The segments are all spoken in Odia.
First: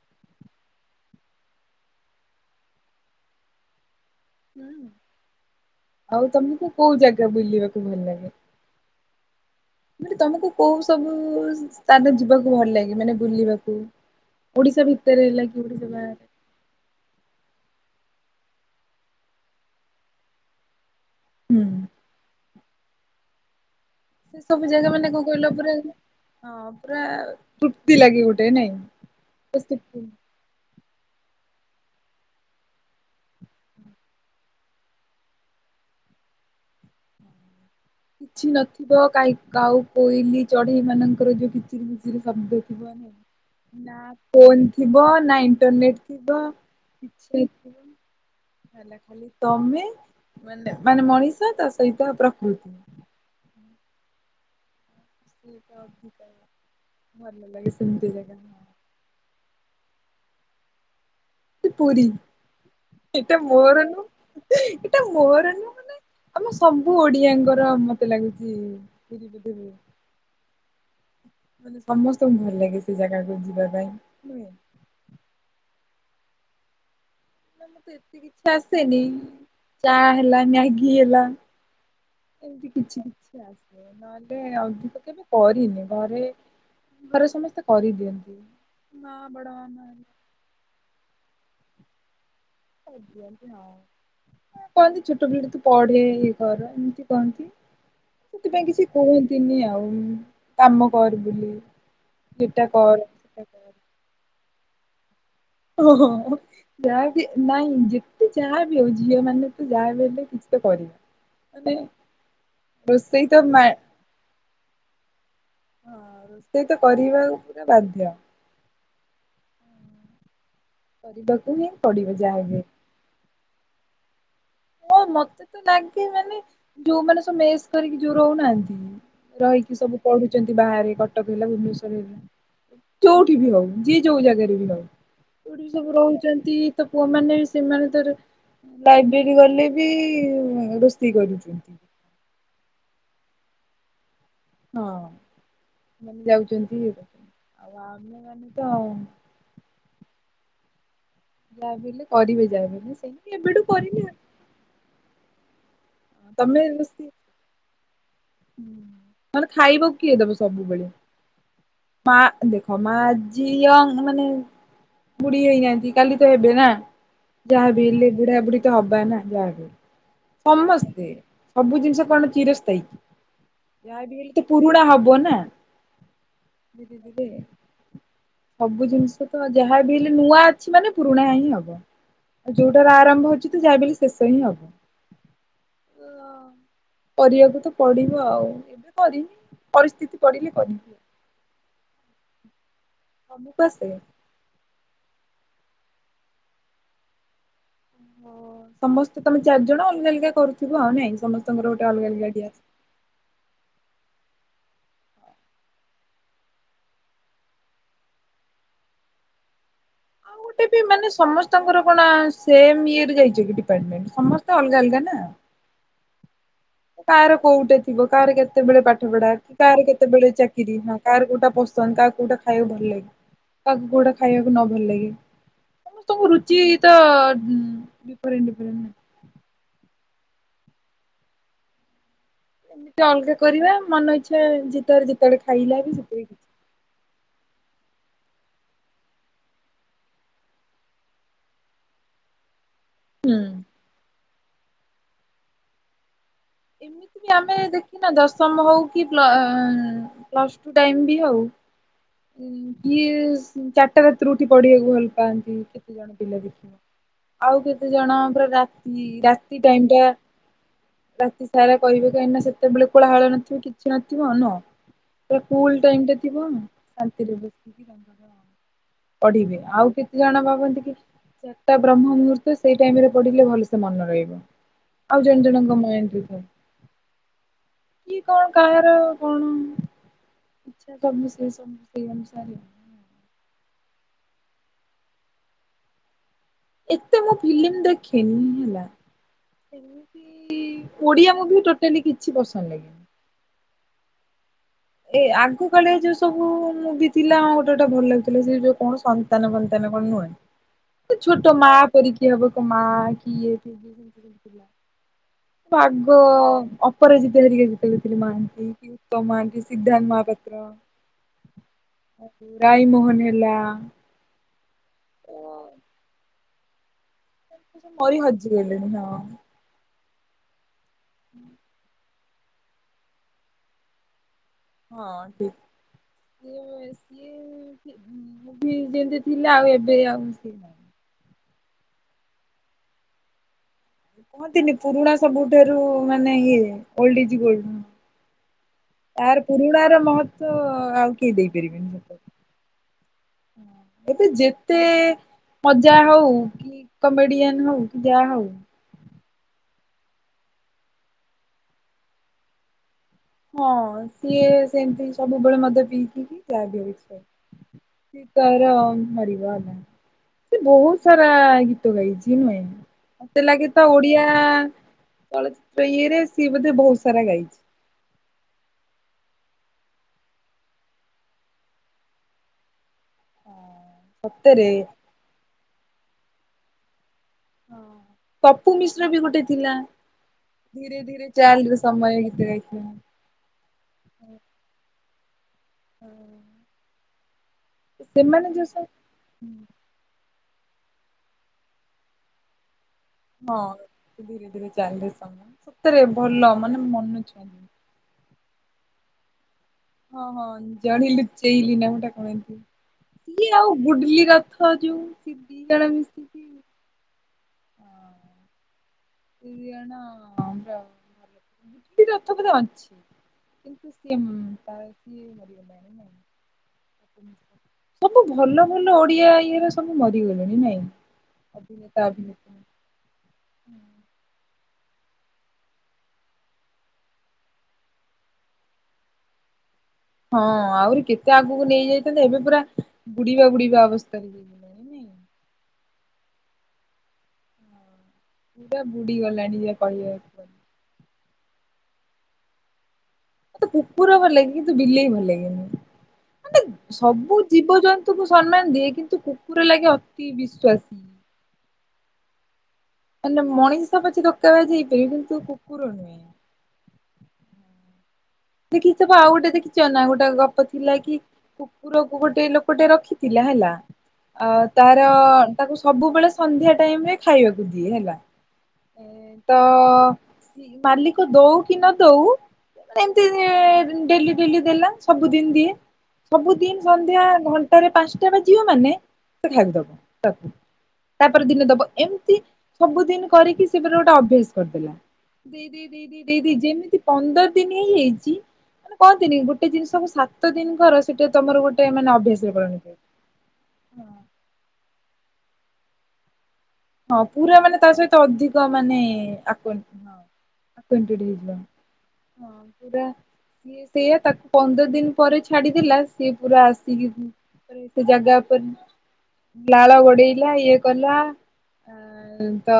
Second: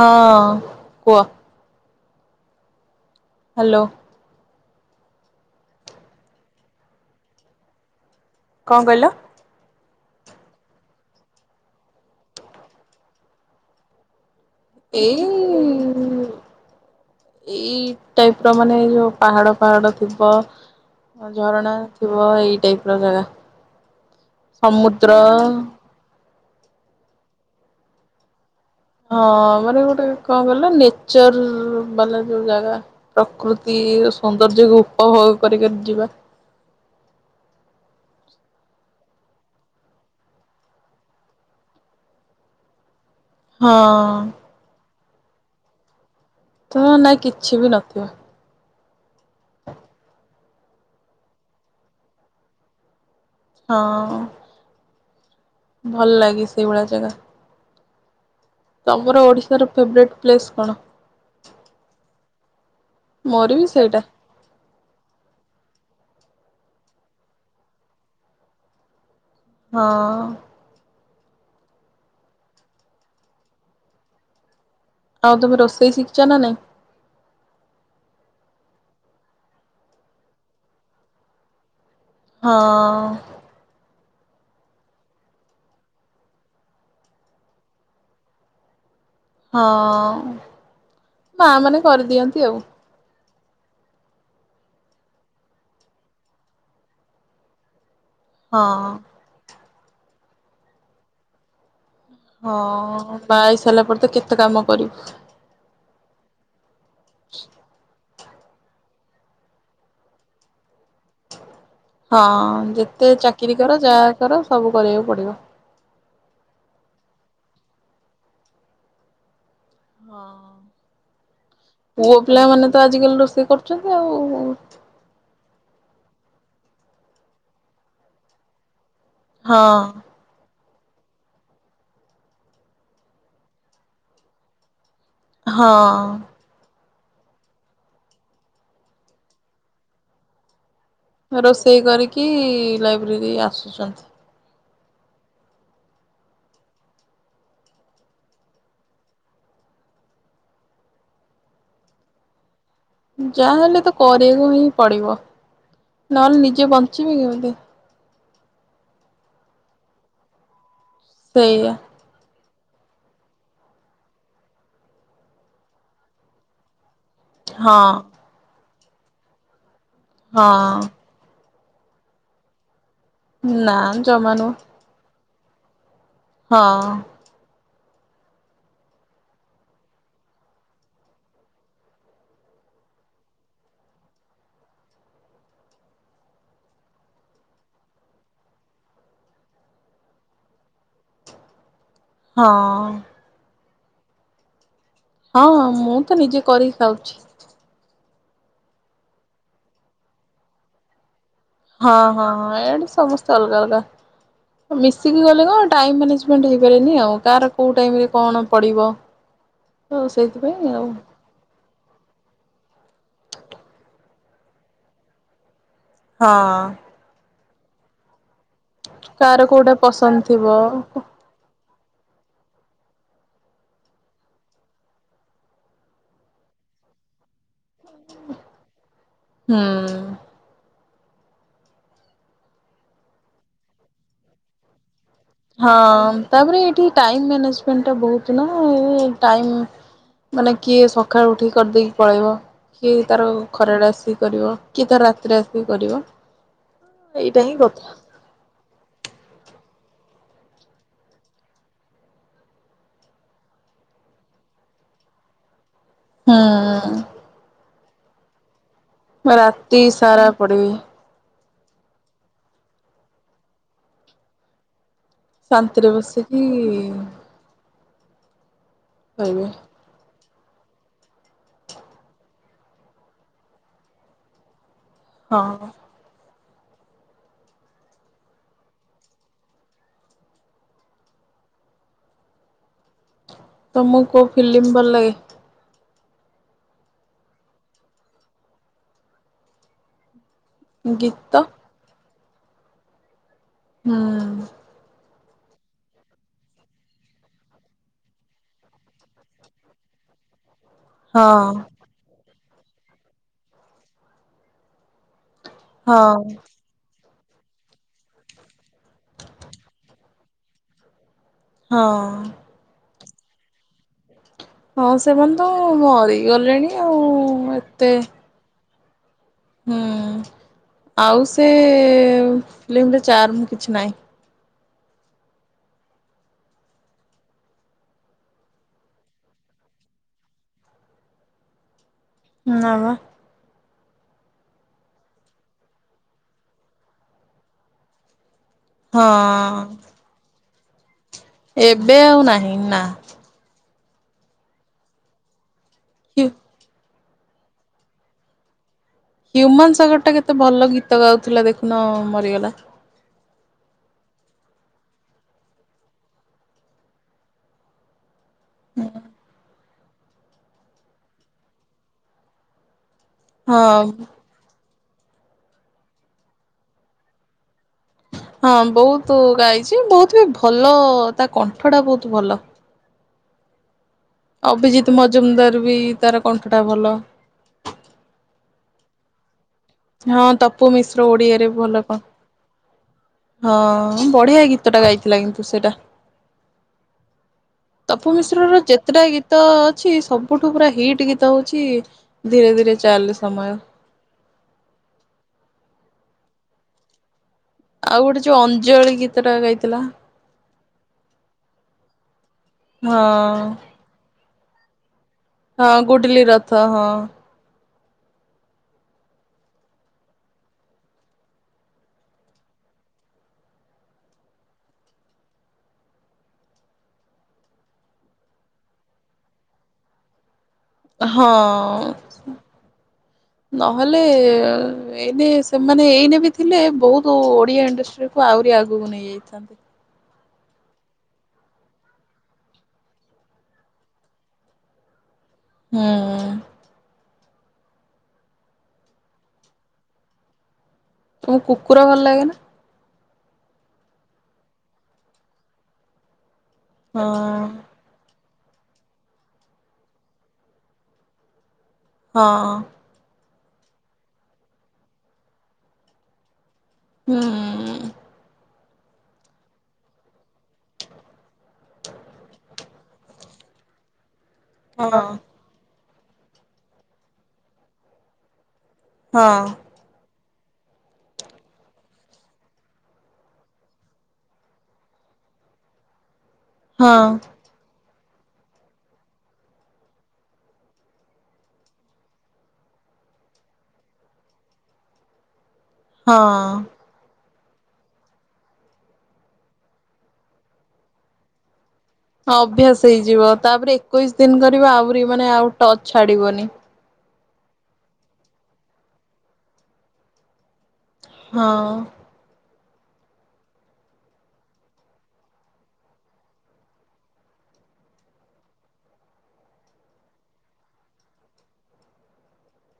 ହଁ କୁହ। ହାଲୋ। ଆଉ ତମକୁ କୋଉ ଜାଗା ବୁଲିବାକୁ ଭଲ ଲାଗେ? କଣ କହିଲ? ମାନେ ତମକୁ କୋଉ ସବୁ ସ୍ଥାନ ଯିବାକୁ ଭଲ ଲାଗେ ମାନେ ବୁଲିବାକୁ? ଓଡିଶା ଏଇ ଭିତରେ ହେଲା କି ଓଡିଶା ବାହାରେ ଏଇ ଟାଇପ୍ ର ମାନେ ଯଉ ପାହାଡ଼ ପାହାଡ଼ ଥିବ ହୁଁ ଝରଣା ଥିବ ଏଇ ଟାଇପ୍ ର ଜାଗା। ସେ ସବୁ ଜାଗା ମାନେ ସମୁଦ୍ର କଣ କହିଲ ପୁରା ହଁ ପୁରା ତୃପ୍ତି ଲାଗେ ଗୋଟେ ନାଇଁ। ହଁ ମାନେ ଗୋଟେ କଣ କହିଲ ନେଚର ବାଲା ଯୋଉ ଜାଗା। ପ୍ରକୃତି ସୌନ୍ଦର୍ଯ୍ୟକୁ ଉପଭୋଗ କରି କରି ଯିବା। କିଛି ନଥିବ କାଇଁ କାଉ କୋଇଲି ଚଢେଇ ମାନଙ୍କର ଯୋଉ କିଚିରି ଖଚିରି ଶବ୍ଦ ଥିବ। ହଁ ନା ଫୋନ୍ ଥିବ ନା ଇଣ୍ଟରନେଟ୍ ଥିବ ଥବ ନା କିଛି ବି ନଥିବ। ହେଲା ଖାଲି ତମେ, ମାନେ ମାନେ ମଣିଷ ତା ସହିତ ପ୍ରକୃତି। ହଁ। ସେଇଟା ଭଲ ଅଧିକା ଲାଗେ ସେଇଭଳିଆ ଜାଗା। ଭଲ ଲାଗେ ସେମିତିଆ ଜାଗା। ତମର ଓଡ଼ିଶାର ଫେବରେଟ୍ ପ୍ଲେସ୍ କଣ? ପୁରୀ। ଏଟା ବି ମୋର ସେଇଟା ନୁହୁଁ ଏଟା ମୋର ନୁହୁଁ ମାନେ ଆମ ସବୁ ଓଡିଆଙ୍କର ମତେ ଲାଗୁଚି ପୁରୀ ବୋଧେ ହଁ। ମାନେ ସମସ୍ତଙ୍କୁ ଭଲ ଲାଗେ ସେ ଜାଗାକୁ ଯିବା ପାଇଁ ନୁହେଁ। ଆଉ ତମେ ରୋଷେଇ ଶିଖିଚ ନା ନାଇଁ? ମତେ ଏତେ କିଛି ଆସେନି। ଚା ହେଲା ମ୍ୟାଗି ହେଲା ଏମିତି କିଛି ହଁ କିଛି ଆସେ। ନହେଲେ ଅଧିକ କେବେ କରିନି, ଘରେ ଘରେ ସମସ୍ତେ କରିଦିଅନ୍ତି। ବଡ ହଁ। ମାମା ମା ମାନେ କରିଦିଅନ୍ତି ଆଉ। କରିଦିଅନ୍ତି ଆଉ। କହନ୍ତି ଛୋଟ ପିଲା ଟେ ତୁ ପଢେ ଇଏ କର ଏମିତି କହନ୍ତି। ହଁ ସେଥିପାଇଁ କିଛି କୁହନ୍ତିନି ଆଉ କାମ କର ବୋଲି। ଏଟା କର ହଁଅଅ ସେଟା ବାହା ହେଇ ସାରିଲା ପରେ ତ କେତେ କାମ କରିବୁ। ଓହୋଃ ହୋ ଯାହା ବି ନାଇଁ ଯେ ସେ ଯାହା ବି ହେଉ ଝିଅମାନେ ତ ଯାହା ବି ହେଲେ କିଛି ତ କରିବ ମାନେ ହଁଅ ଯେତେ ରୋଷେଇ ତ ଚାକିରୀ ମା କର ଯାହା କର ସବୁ କରିବାକୁ ପଡିବ। ହଁଅଅ ରୋଷେଇ ତ କରିବାକୁ ପୁରା ବାଧ୍ୟ। ହଁଅଅ କରିବାକୁ ହିଁ ପଡିବ ଯାହାବି ହେଲେ। ପୁଅପିଲାମାନେ ତ ଆଜିକାଲି ରୋଷେଇ କରୁଛନ୍ତି ଆଉ। ହଁ ମତେ ତ ଲାଗେ ମାନେ ଯୋଉମାନେ ସବୁ ମେସ୍ କରିକି ଯୋଉ ରହୁନାହାନ୍ତି‌ ହଁ ରହିକି ସବୁ ପଢୁଛନ୍ତି ବାହାରେ କଟକ ହେଲା ଭୁବନେଶ୍ଵର ହେଲା। ଯୋଉଠି ବି ହଉ ଯିଏ ଯୋଉ ଜାଗାରେ ବି ହଉ‌। ଯୋଉଠି ସବୁ ହଁ ରହୁଛନ୍ତି ତ ପୁଅମାନେ ବି ସେମାନେ ତାର [unintelligible] ଯୋଉ ଗଲେ ବି-ଇ-ଇ ରୋଷ୍ ରୋଷେଇ କରିକି-ଇ-ଇ ଲାଇବ୍ରେରୀ ଆସୁଛନ୍ତି। ହଁ, ମାନେ ଯାଉଛନ୍ତି ଏ ହେଉଛନ୍ତି, ଆଉ ଆମେମାନେ ତ ଯାହା ବି ହେଲେ କରିବ ଯାହା ବି ହେଲେ। ସେମିତି ଏବେଠୁ ଯାହାହେଲେ ତ କରିନି ଆଉ କରିବାକୁ ହିଁ ପଡ଼ିବ ନହେଲେ ନିଜେ ବଞ୍ଚିବି କେମିତି। ହୁଁ ନହେଲେ ଖାଇବାକୁ କିଏ ଦେବେ ସବୁବେଳେ? ସେଇଆ। ମାଆ ଦେଖ ମାଆ ଆଜି ୟଙ୍ଗ୍ ମାନେ ବୁଢୀ ହେଇନାହାନ୍ତି କାଲି ତ ହେବେ ନା। ହଁ ଯାହାବି ହେଲେ ବୁଢା ବୁଢୀ ତ ହବା ନା ଯାହାବି ହେଉ, ହଁ ସମସ୍ତେ। ସବୁ ଜିନିଷ କଣ ଚିରସ୍ଥାୟୀ? ନା ଯାହା ବିି ଜମା ହେଲେ ତ ନୁହଁ ପୁରୁଣା ହବ ନା। ହଁ। ସବୁ ଜିନିଷ ତ ଯାହା ବି ହେଲେ ନୂଆ ଅଛି ମାନେ ପୁରୁଣା ହିଁ ହବ। ଆଉ ଯୋଉଟାର ଆରମ୍ଭ ହଉଛି ତ ଯାହା ବି ହେଲେ ଶେଷ ହିଁ ହବ। କରିବାକୁ ତ ପଡିବ। [inaudible] ଆଉ ଏବେ କରିନି ପରିସ୍ଥିତି ପଡିଲେ କରିବି। ହଁ। ତମକୁ ଆସେ? ହଁ-ହଁ, ମୁଁ ତ ନିଜେ କରିିକି ଖାଉଛି। ସମସ୍ତେ ତମେ ଚାରିଜଣ ଅଲଗା ଅଲଗା କରୁଥିବ ଆଉ ନାଇଁ ସମସ୍ତେ। ହଁ-ହଁ-ହଁ, ଏଆଡେ ସମସ୍ତେ ଅଲଗା ଅଲଗା। ମିଶିକି ଗଲେ କଣ ଟାଇମ ମ୍ୟାନେଜମେଣ୍ଟ ହେଇପାରିବନି ଆଉ, କାହାର କୋଉ ଟାଇମରେ କଣ ପଡିବ। [unintelligible] ଁ ଆଉ ସେଇଥି ଗୋଟେ ବି ମାନେ ସମସ୍ତ୍ ସ୍ତଙ୍କର କଣ ସେମ୍ ଇୟର ଯାଇଛି କି ଡିପାର୍ଟମେଣ୍ଟ ସମସ୍ତେ ଅଲଗା ଅଲଗା ନା। ହଁ। କାହାର କୋଉଟେ ଥିବ କାହାର କେତେବେଳେ ପାଠ ପଢା କି କୋଉଟା କାହାର ପସନ୍ଦ କେତେବେଳେ ଥିବ ଚାକିରି ହଁ କାହାର କୋଉଟା ପୋସ୍ ଚନକା କୋଉଟା ଖାଇବାକୁ ଭଲ ଲାଗେ କାହାକୁ କୋଉଟା ଖାଇବାକୁ ନ ଭଲ ଲାଗେ। ସମସ୍ତଙ୍କ ରୁଚି ତ ଡିଫରେଣ୍ଟ ଡିଫରେଣ୍ଟ। ହୁଁ। ଟିକେ ଅଲଗା କରିବା ମନ ଇଚ୍ଛା ଯେତେବେଳ ଯେତେବେଳେ। ଖାଇଲା ବି ହଁଅ-ଅ ସେତେବେଳେ କିଛି ତାପରେ ଏଠି ଟାଇମ ମ୍ୟାନେଜମେଣ୍ଟଟା ବହୁତ ନା, ଏଇ ଟାଇମ୍ ମାନେ କିଏ ସକାଳୁ ଉଠିକି କରିଦେଇକି ପଳେଇବ। କିଏ ତାର ହୁଁ ଖରାବେଳେ ଆସିକି କରିବ, କିଏ ତାର ରାତିରେ ଆସିକି କରିବ। ଏମିତି ବି ଏଇଟା ହିଁ ଆମେ କଥା ଦେଖିନ ଦଶମ ହଉ କି ପ୍ଲ ଅ, ଅ, ଉଁ, ପ୍ଲସ୍ ଟୁ ଟାଇମ୍ ବି ହଉ ଉଁ, କିଏ ଚାଟା ରାତିରୁ ଉଠି ପଢିବାକୁ ଭଲ ପାଆନ୍ତି, କି କେତେ ଜଣ ପିଲା ଦେଖିବେ, ହୁଁ ଆଉ କେତେ ଜଣ ପୁରା ରା [inaudible] ରାତି ଟାଇମ୍ ଟା ସାରା ପଡିବି। ରାତି ସାରା କହିବେ କାହିଁକି ନା ସେତେବେଳେ କୋଳାହଳ ନଥିବେ କିଛି ନଥିବ ନୁହ। ପୁରା କୁଲ୍ ଶାନ୍ତିରେ ଟାଇମ୍ ଟା ବସିକି ଥିବା ରାତିରେ [inaudible] ଖାଇବେ ପଢିବେ ଆଉ କେ ତେ ଜଣ ଭାବନ୍ତି କି ଚାଟା ବ୍ରହ୍ମ ମୁହୂର୍ତ୍ତ ସେଇ ଟାଇମ୍ ରେ ପଢିଲେ ଭଲସେ ମନ ରହିବ। ଆଉ ଜଣ ହଁ। ଜଣଙ୍କ ମାଇଣ୍ଡି ରେ ଥାଏ କି କଣ କାହାର କଣ ଇଚ୍ଛା ସବୁ ସେ ସବୁ ସେଇ ଅନୁସାରେ ତୋମକୁ କୋଉ ଫିଲ୍ମ ଭଲ ଲାଗେ? ଏତେ ମୁଁ ଫିଲ୍ମ ଦେଖେନି ହେଲା। ସେମିତି ଗୀତ ଓଡିଆ ମୁଭି ଟୋଟାଲି କିଛି ପସନ୍ଦ ଲାଗେନି। ହଁ। ଏ ଆଗ କାଳର ଯୋଉ ସବୁ ମୁଭି ଥିଲା ଗୋଟେ ଗୋଟେ ଭଲ ଲାଗୁଥିଲା, ସେ ଯୋଉ କଣ ସନ୍ତାନ ଫନ୍ତାନ କଣ ନୁହେଁ? [unintelligible] ତ ଛୋଟ ମା ପରି କିଏ ହବ କ- ମା କିଏ [inaudible] ପାଗ ହଁ ଅପରାଜିତା ହେରିକା ଯେତେଳେ ଥିଲି ମହାନ୍ତି କି ଉତ୍ତମ ମହାନ୍ତି ସେ ସିଦ୍ଧାନ୍ତ ମହାପାତ୍ର, ହଁ। ରାଇ ମୋହନ ହେଲା। ହଁ ସେମାନେ ତ ମରି ଗଲେଣି ଆଉ। ମରି ହଜିଗଲେଣି ହଁ। ହଁ, ଆଉ ସେ ଫିଲ୍ମରେ ଚାର୍ମ କିଛି ନାହିଁ। ହଁ ଠିକ୍ [inaudible] ସୀଏ ମୁଭି ମୁଭି ଯେମିତି ଥିଲା ଆଉ ଏବେ ଆଉ ସିଏ ନାହିଁ। ନା ବା। କୁହନ୍ତିନି ପୁରୁଣା ସବୁଠାରୁ ମାନେ ଇଏ ଓଲ୍ଡ ଇଯି ଗୋଲ୍ଡ। ତାର ହଁ ପୁରୁଣା ର ମହତ୍ତ୍ୱ ଆଉ ଏବେ ଆଉ ନାହିଁ ନା। ହଁ ଏବେ ଯେତେ ମଜା ହ୍ୟୁ ହଉ କି କମେଡିଆନ୍ ହଉ କି ଯା ହଉ ହ୍ୟୁମାନ ସାଗର ଟା କେତେ ଭଲ ଗୀତ ଗାଉଥିଲା ଦେଖୁନ ମରିଗଲା। ହଁ ସିଏ ସେମିତି ସବୁବେଳେ ମଦ ପିଇକିରି [inaudible] ସିଏ ତାର ମରିଗଲା, ସିଏ ବହୁତ ସାରା ଗୀତ ଗାଇଛିି ନୁହେଁ? ମୋତେ ଲାଗେ ତ ହଁ। ଓଡିଆ ଚଳଚିତ୍ର ଇଏରେ ସିଏ ବୋଧେ ବହୁତ ସାରା ଗାଇଛି। ହଁ ବହୁତୁ ଗାଇଛି, ବହୁତ ବି ଭଲ ତା କଣ୍ଠ ଟା ବହୁତ ଭଲ। ହଁ। ଅଭିଜିତ୍ ମଜୁମଦାର ବି ତାର କଣ୍ଠ ଟା ଭଲ। ପପୁ ମିଶ୍ର ବି ଗୋଟେ ଥିଲା ହଁ ତପୁ ମିଶ୍ର ଧୀରେ ଧୀରେ ଓଡିଆରେ ଭଲ ଚାଲରେ କ ସମୟ ଗୀତ ଗାଇଥିଲା। ହଁ ବଢିଆ ଗୀତଟା ଗାଇଥିଲା କିନ୍ତୁ ସେଇଟା। ହଁ। ତପୁ ମିଶ୍ର ର ଯେତେଟା ଗୀତ ସବୁ ଛି ସବୁଠୁ ପୁରା ହିଟ୍ ଗୀତ ହଉଛି ଧୀରେ ଧୀରେ ଚାଲରେ ହଁ ଧୀରେ ଧୀରେ ଚାଲରେ ସମୟ ସତରେ ଭଲ ମାନେ ମନ ଛୁଇଁ [inaudible] ଆଉ ଗୋଟେ ଯୋଉ ଅଞ୍ଜଳି ଗୀତ ଟା ଗାଇଥିଲା। ହଁ, ହଁ ଅଞ୍ଜଳି ଲୁଚେଇଲିି ନା ଗୋଟା କଣ ଏମତି, ହଁ ସିଏ ଆଉ ଗୁଡଲି ରଥ ଯୋଉ ସିଏ ହଁ ଗୁଡିଲି ରଥ ହଁ। ହଁ। ଇଏ ନ ଯାଉ ନହେଲେ ଗୁଡ଼ିଲି ରଥକୁ ଯାଣିଛି। କିନ୍ତୁ କାଳେ ସିଏ ମରିଗଲେଣି ନା କି? ସବୁ ଭଲ ଭଲ ଓଡିଆ ଇଏର ସ ସବୁ ମରିଗଲେଣି ନାଇଁ ହଁ। ଅଭିନେତା ଅଭିନେର୍ତ୍ର। ନହେଲେ ଏ ଏଇନେ ସେମାନେ ଏଇନେ ବି ଥିଲେ ବୋହୁତ ଓଡିଆ ଇଣ୍ଡଷ୍ଟ୍ରି କୁ ଆହୁରି ଆଗକୁ ନେଇଯାଇଥାନ୍ତେ। ହଁ ଆହୁରି କେତେ ଆଗକୁ ନେଇଯାଇଥାନ୍ତେ ଏବେ ପୁରା ବୁଡିବା ବୁଡିବା ଅବସ୍ଥାରେ ଯାକି। ହୁଁ। ପୁରା ବୁଢ଼ି ଗଲାଣି ଯା କହିବାକୁ ଗଲେ। ତମକୁ କୁକୁର ଭଲ ଲାଗେ ନା? ମତେ କୁକୁର ଭଲ ଲାଗେ କିନ୍ତୁ ବିଲେଇ ଭଲ ଲାଗେନି ମାନେ ସବୁ ହଁ। ଜୀବଜନ୍ତୁ କୁକୁ ସମ୍ମାନ ଦିଏ କିନ୍ତୁ କୁକୁର ଲାଗେ ଅତି ବିଶ୍ଵାସୀ। ହଁ। ମାନେ ମଣିଷ ପଛକେ ଦୋକାବାଜ୍ ହେଇପାରିବ କିନ୍ତୁ କୁକୁର ନୁହେଁ। ହୁଁ। ଦେଖିଚପା ଆଉ ଗୋଟେ ଦେଖିଚ ନା ଗୋଟେ ଗପ ଥିଲା କି କୁକୁରକୁ ଗୋଟେ ଲୋକଟେ ରଖିଥିଲା ହେଲା। ଆ ହଁ ତାର ତାକୁ ସବୁବେଳେ ସନ୍ଧ୍ୟା ଟାଇମରେ ଖାଇବାକୁ ଦିଏ ହେଲା। ଏ ହଁ ତ ମାଲିକ ଦଉ କି ନ ଦଉ ଏମିତି ଡେଲି ଡେଲି ଦେଲା ସବୁଦିନ ଦିଏ ସବୁଦିନ ହଁ ସନ୍ଧ୍ୟା ଘ ଘଣ୍ଟା ରେ ପାଞ୍ଚଟା ବାଯିବ ମାନେ ସେ ଖାଇବାକୁ ଦବ ତାକୁ। ତାପରେ ଦିନ ଦବ ଏମିତି ସବୁଦିନି କରିକି ସେଏ ଫେରେ ଗୋଟେ ଅଭ୍ୟାସ କରିଦେଲା। ଦେଇ ଦେଇ ହଁ ଦେଇ ଯେମିତି ପନ୍ଦର ଦିନ ହିଁ ହେଇଯାଇଚି। ମାନେ କହନ୍ତିନି ଗୋଟେ ଜିନିଷକୁ ସାତ ଦିନି କର ସେଟା ତମର ଗୋଟେ ମାନେ ଅଭ୍ୟାସରେ ପରିଣତ ଅଭ୍ୟାସ ହେଇଯିବ ତାପରେ ଏକୋଇଶି ଦିନ କରିବ ଆହୁରି ମାନେ ଆଉ ଟଚ ଛାଡିବନି। ହଁ ପୁରା ମାନେ ତା ସହିତ ଅଧିକ ମାନେ ଆକର୍ଷିତ ହଁ। ହଁ ପୁରା ସ ସେଇୟା ତାକୁ ପନ୍ଦର ଦିନ ପରେ ଛାଡିଦେଲା ସିଏ ପୁରା ଆସିକି ସେ ଜାଗା ଉପରେ ଲାଳ ଗୋଡେଇଲା ଇଏ କଲା। ଆ ତ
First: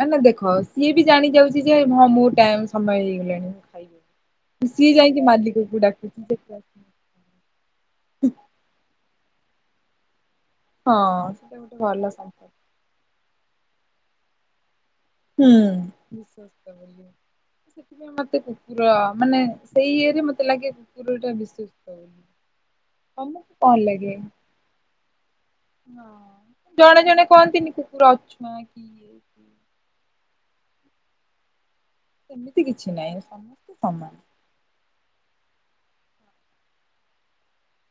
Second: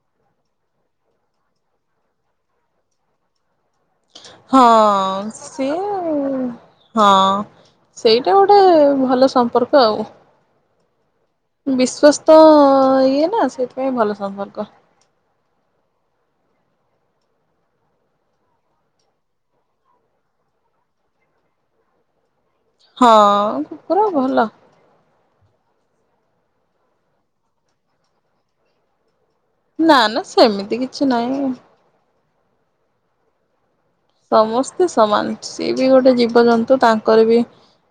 ମାନେ ଦେଖ ସିଏ ବି ଜାଣି ଯାଉଚି ଯେ ହଁ ମୁଁ ଟାଇମ୍ ସମୟ ହେଇଗଲାଣି। ଖାଇବି। ହଁ ସିଏ ଯାଇକି ମାଲିକକୁ ସେଏ ଡାକୁଛି ଯେ ତୁ ଆସ ହଁ ସେଇଟା ଗୋଟେ ଭଲ ସମ୍ପର୍କ ଆଉ। ହଁ। ସେଟା ଗୋଟେ ଭଲ ବିଶ୍ଵସ୍ଥ ସମ୍ପର୍କ ଇଏ ନା ସେଥିପାଇଁ ଭଲ ସମ୍ପର୍କ। ହୁଁ ବିଶ୍ୱାସ କରନ୍ତି। ସେଥିପାଇଁ ମତେ କୁକୁର ମାନେ ସେଇ ଇଏରେ ମତେ ଲାଗେ କୁକୁର ଟା ବିଶ୍ୱସ୍ତ ବୋଲି। ହଁ ତମକୁ କଣ କୁକୁର ଲାଗେ? ଭଲ ହଁ ଜଣେ ଜଣେ କହନ୍ତିନି କୁକୁର ଅଛୁଆଁ କିଏ ନା ନା ସେମିତି କିଛି ନାହିଁ। ସେମିତି କିଛି ନାହିଁ ସମସ୍ତେ ସମାନ। ସମସ୍ତେ ସମାନ ସିଏ ବି ଗୋଟେ ଜୀବଜନ୍ତୁ ତାଙ୍କର ବି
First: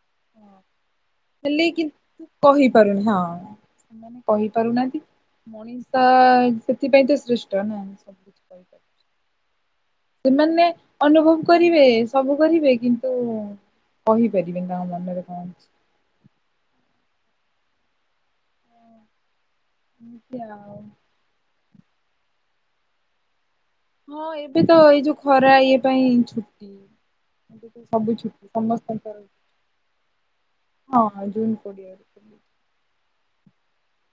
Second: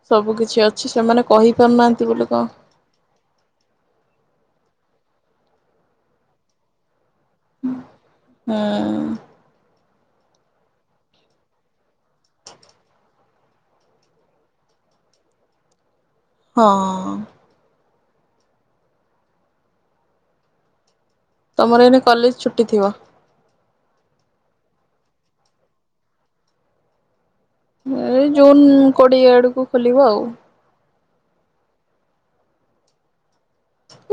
ସବୁ କିଛି ଅଛି ସେମାନେ କହି ହେଲେ ପାରୁନାହାନ୍ତି କିନ୍ତୁ ବୋଲି କଁ ହଁ କହିପାରୁନାହାନ୍ତି ମଣିଷ ସେଥିପାଇଁ ତ ସୃଷ୍ [unintelligible] ହୁଁ। ସେମାନେ ଅନୁଭବ କରିବେ ସବୁ କରିବେ କିନ୍ତୁ କହିପାରିବେନି ତାଙ୍କ ମନରେ କଣ ଅଛି। ହଁ। ଏମିତି ଆଉ। ତମର ଏଇନେ କଲେଜ୍ ଛୁଟି ଥିବ? ହଁ ଏବେ ତ ଏଇ ଯଉ ଖରା ଇଏ ପାଇଁ ଛୁଟି। ସବୁ ଏଇ ଛୁଟି ଜୁନ୍ ସମସ୍ତଙ୍କର କୋଡିଏ ଆଡକୁ ଖୋଲିବ ଆଉ। ହଁ ଜୁନ୍ କୋଡିଏ ଆଡକୁ।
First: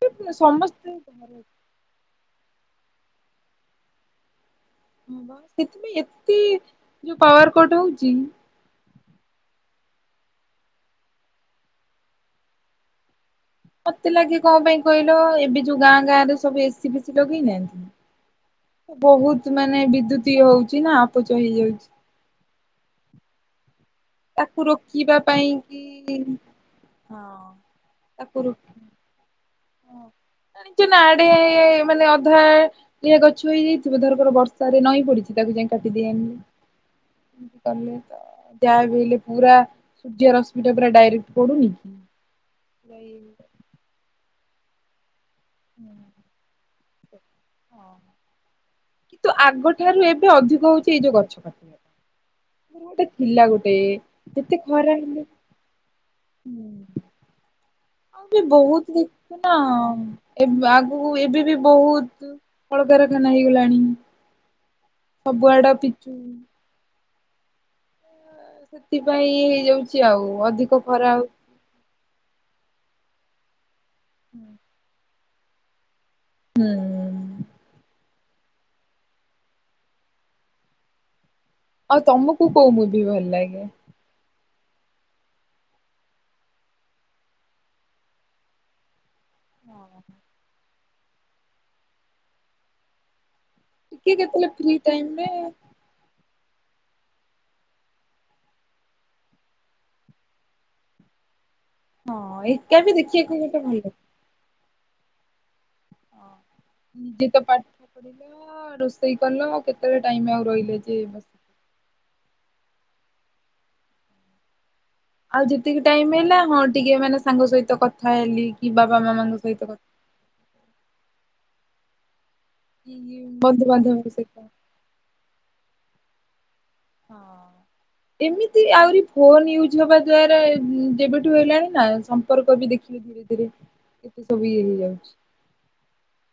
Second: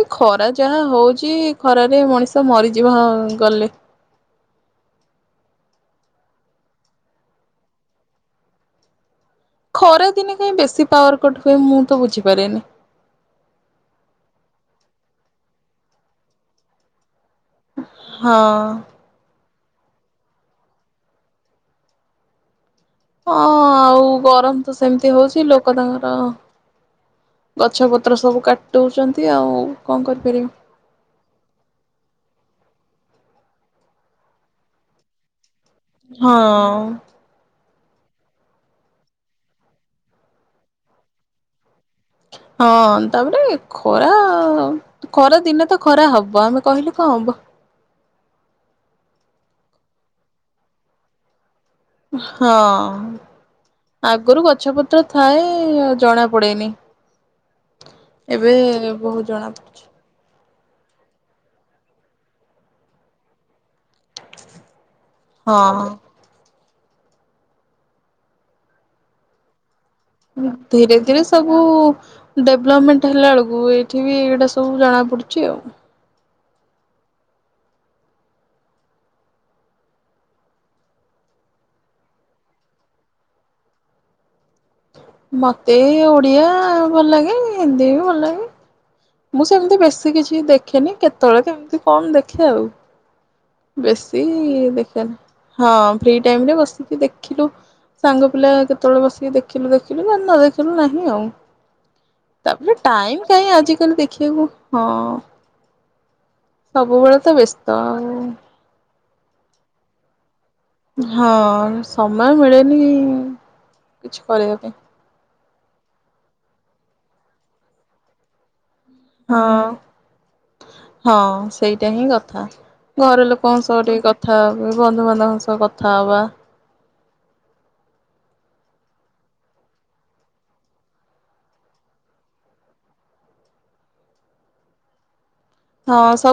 ଏ ଖରା ଯାହା ସମସ୍ତେ ହଉଚି ଘରେ ଖରାରେ ମଣିଷ ମରିଯିବ ଗଲେ। ହଁ ବା ସେଥିପାଇଁ ଏତେ ଯଉ ପାୱାର କଟ୍ ହଉଚି ଖରା ଦିନେ କାହିଁ ବେଶୀ ପାୱାର କଟ୍ ହୁଏ ମୁଁ ତ ବୁଝିପାରେନି। ମତେ ଲାଗେ କଣ ପାଇଁ କହିଲ ଏବେ ଯଉ ଗାଁ ଗାଁ ରେ ସବୁ ଏସି ଫେସିି ଲଗେଇନାହାନ୍ତି ହଁ। ବହୁତ୍ ମାନେ ବିଦ୍ୟୁତ ଇଏ ହଉଚି ନା ଅପଚୟ ହେଇଯାଉଚି। ହଁ ଆଉ ତାକୁ ଗରମ୍ ତ ସେମିତି ରୋକିବା ହଉଚି ପାଇଁ ଲୋକ କି ତାଙ୍କର ହଁ ଗଛ ପତ୍ର ତାକୁ ସବୁ ରୋ କାଟି ଦଉଚନ୍ତି ଆଉ କଣ କରିପାରିବ। ଜାଣିଚୁ ନା ଆଡେ ମାନେ ଅଧା [unintelligible] ଗଛ ହେଇଯାଇଥିବ ଧରକର ବର୍ଷାରେ ନଇଁ ପଡିଚି ତାକୁ ଯାଇ କାଟିଦେଇ ଆନି ହଁ। କଲେ ତ ଯାହା ବି ହେଲେ ପୁରା ସୂର୍ଯ୍ୟ ରଶ୍ମିଟା ପୁରା ଡାଇରେକ୍ଟ୍ ପଡୁନି କି। ହଁ ତାପରେ ଖରା -ଖରା ଦିନେ ତ ଖରା ହବ ଆମେ କହିଲେ କଣ ହବ। କିନ୍ତୁ ଆଗଠାରୁ ଏବେ ଅଧିକ ହଉଚି ଏଇ ଯଉ ଗଛ କାଟିବା ପାଇଁ। ଟେ ହଁ। ଥିଲା ଗୋଟେ ଆଗରୁ ଏତେ ଗଛ ଖରା ପତ୍ର ହେଲେ ଥାଏ ଜଣା ପଡେନି ଆଉବି ଏବେ ବହୁତ୍ ବହୁତ ଜଣା ଦେଖିଚୁନା ପଡୁଛି। ଏବ୍ -ଆଗୁକୁ ଏବେ ବି ବହୁତ୍ କଳକାରଖାନା ହେଇଗଲାଣି। ସବୁଆଡ ହଁ ପିଚୁ। ସେଥିପାଇଁ ଇଏ ହେଇଯାଉଚି ଆଉ ଅଧିକ ଖରା ହଉ ବୁ ଡେଭଲପମେଣ୍ଟ୍ ହେଲାବେଳକୁ ଏଇଠି ବି ଏଇଗୁଡା ସବୁ ଜଣାପଡୁଚି ଆଉ। ହୁଁ। ଆଉ ତମକୁ କଉ ମୁଭି ଭଲ ଲାଗେ? ମତେ ଓଡିଆ ଭଲ ଲାଗେ ହିନ୍ଦୀ ବି ଭଲ ଲାଗେ। ମୁଁ ସେମିତି ବେଶୀ କିଛି ଦେଖେନି କେତେବେଳେ କେମିତି କଣ ଦେଖେ ଆଉ। ଟିକେ ବେଶୀ କେତେବେଳେ ଫ୍ରି ଟାଇମ ଦେଖେନା ରେ ହଁ ଫ୍ରି ଟାଇମ୍ ରେ ବସିକି ଦେଖିଲୁ ସାଙ୍ଗ ପିଲା କେତେବେଳେ ବସିକି ଦେଖିଲୁ ଦେଖିଲୁ ନା ନ ଦେଖିଲୁ ନାହିଁ ଆଉ। ହଁ ତାପରେ ଏକା ବି ଟାଇମ୍ ଦେଖିବାକୁ କାଇଁ ଗୋଟେ ଭଲ ଆଜିିକାଲି ଲାଗେ। ଦେଖିବାକୁ -ହଁ। ସବୁବେଳେ ନିଜେ ତ ପାଠ ବ୍ୟସ୍ତ ଆଉ ପଢିଲ ରୋଷେଇ କଲ କେତେବେଳେ ଟାଇମ୍ ଆଉ ରହିଲା ଯେ ବସ ହଁ ସମୟ ମିଳେନି କିଛି କରିବା ପାଇଁ। ଆଉ ଯେତିକି ଟାଇମ୍ ହେଲା ହଁ ଟିକେ ମାନେ ସାଙ୍ଗ ସହିତ କଥା ହେଲି କି ବାବା ମାମାଙ୍କ ହଁ ସହିତ କଥା ହଁ ସେଇଟା ହିଁ କଥା କି ଘର ଲୋକଙ୍କ ସହ ଟିକେ ବନ୍ଧୁବାନ୍ଧବଙ୍କ ସହିତ କଥା ବନ୍ଧୁବାନ୍ଧବଙ୍କ ସହ କଥା ହବା। ହଁ [inaudible] ଏମିତି ଆହୁରି ଫୋନ ୟୁଜ୍ ହବା ଦ୍ଵାରା ଯେବେଠୁ ହେଲାଣି ନା ସମ୍ପର୍କ ବି ଦେଖ ଧୀରେ ସବୁ ଇଏ ହେଇ ଯାଉଛି। ହଁ ସବ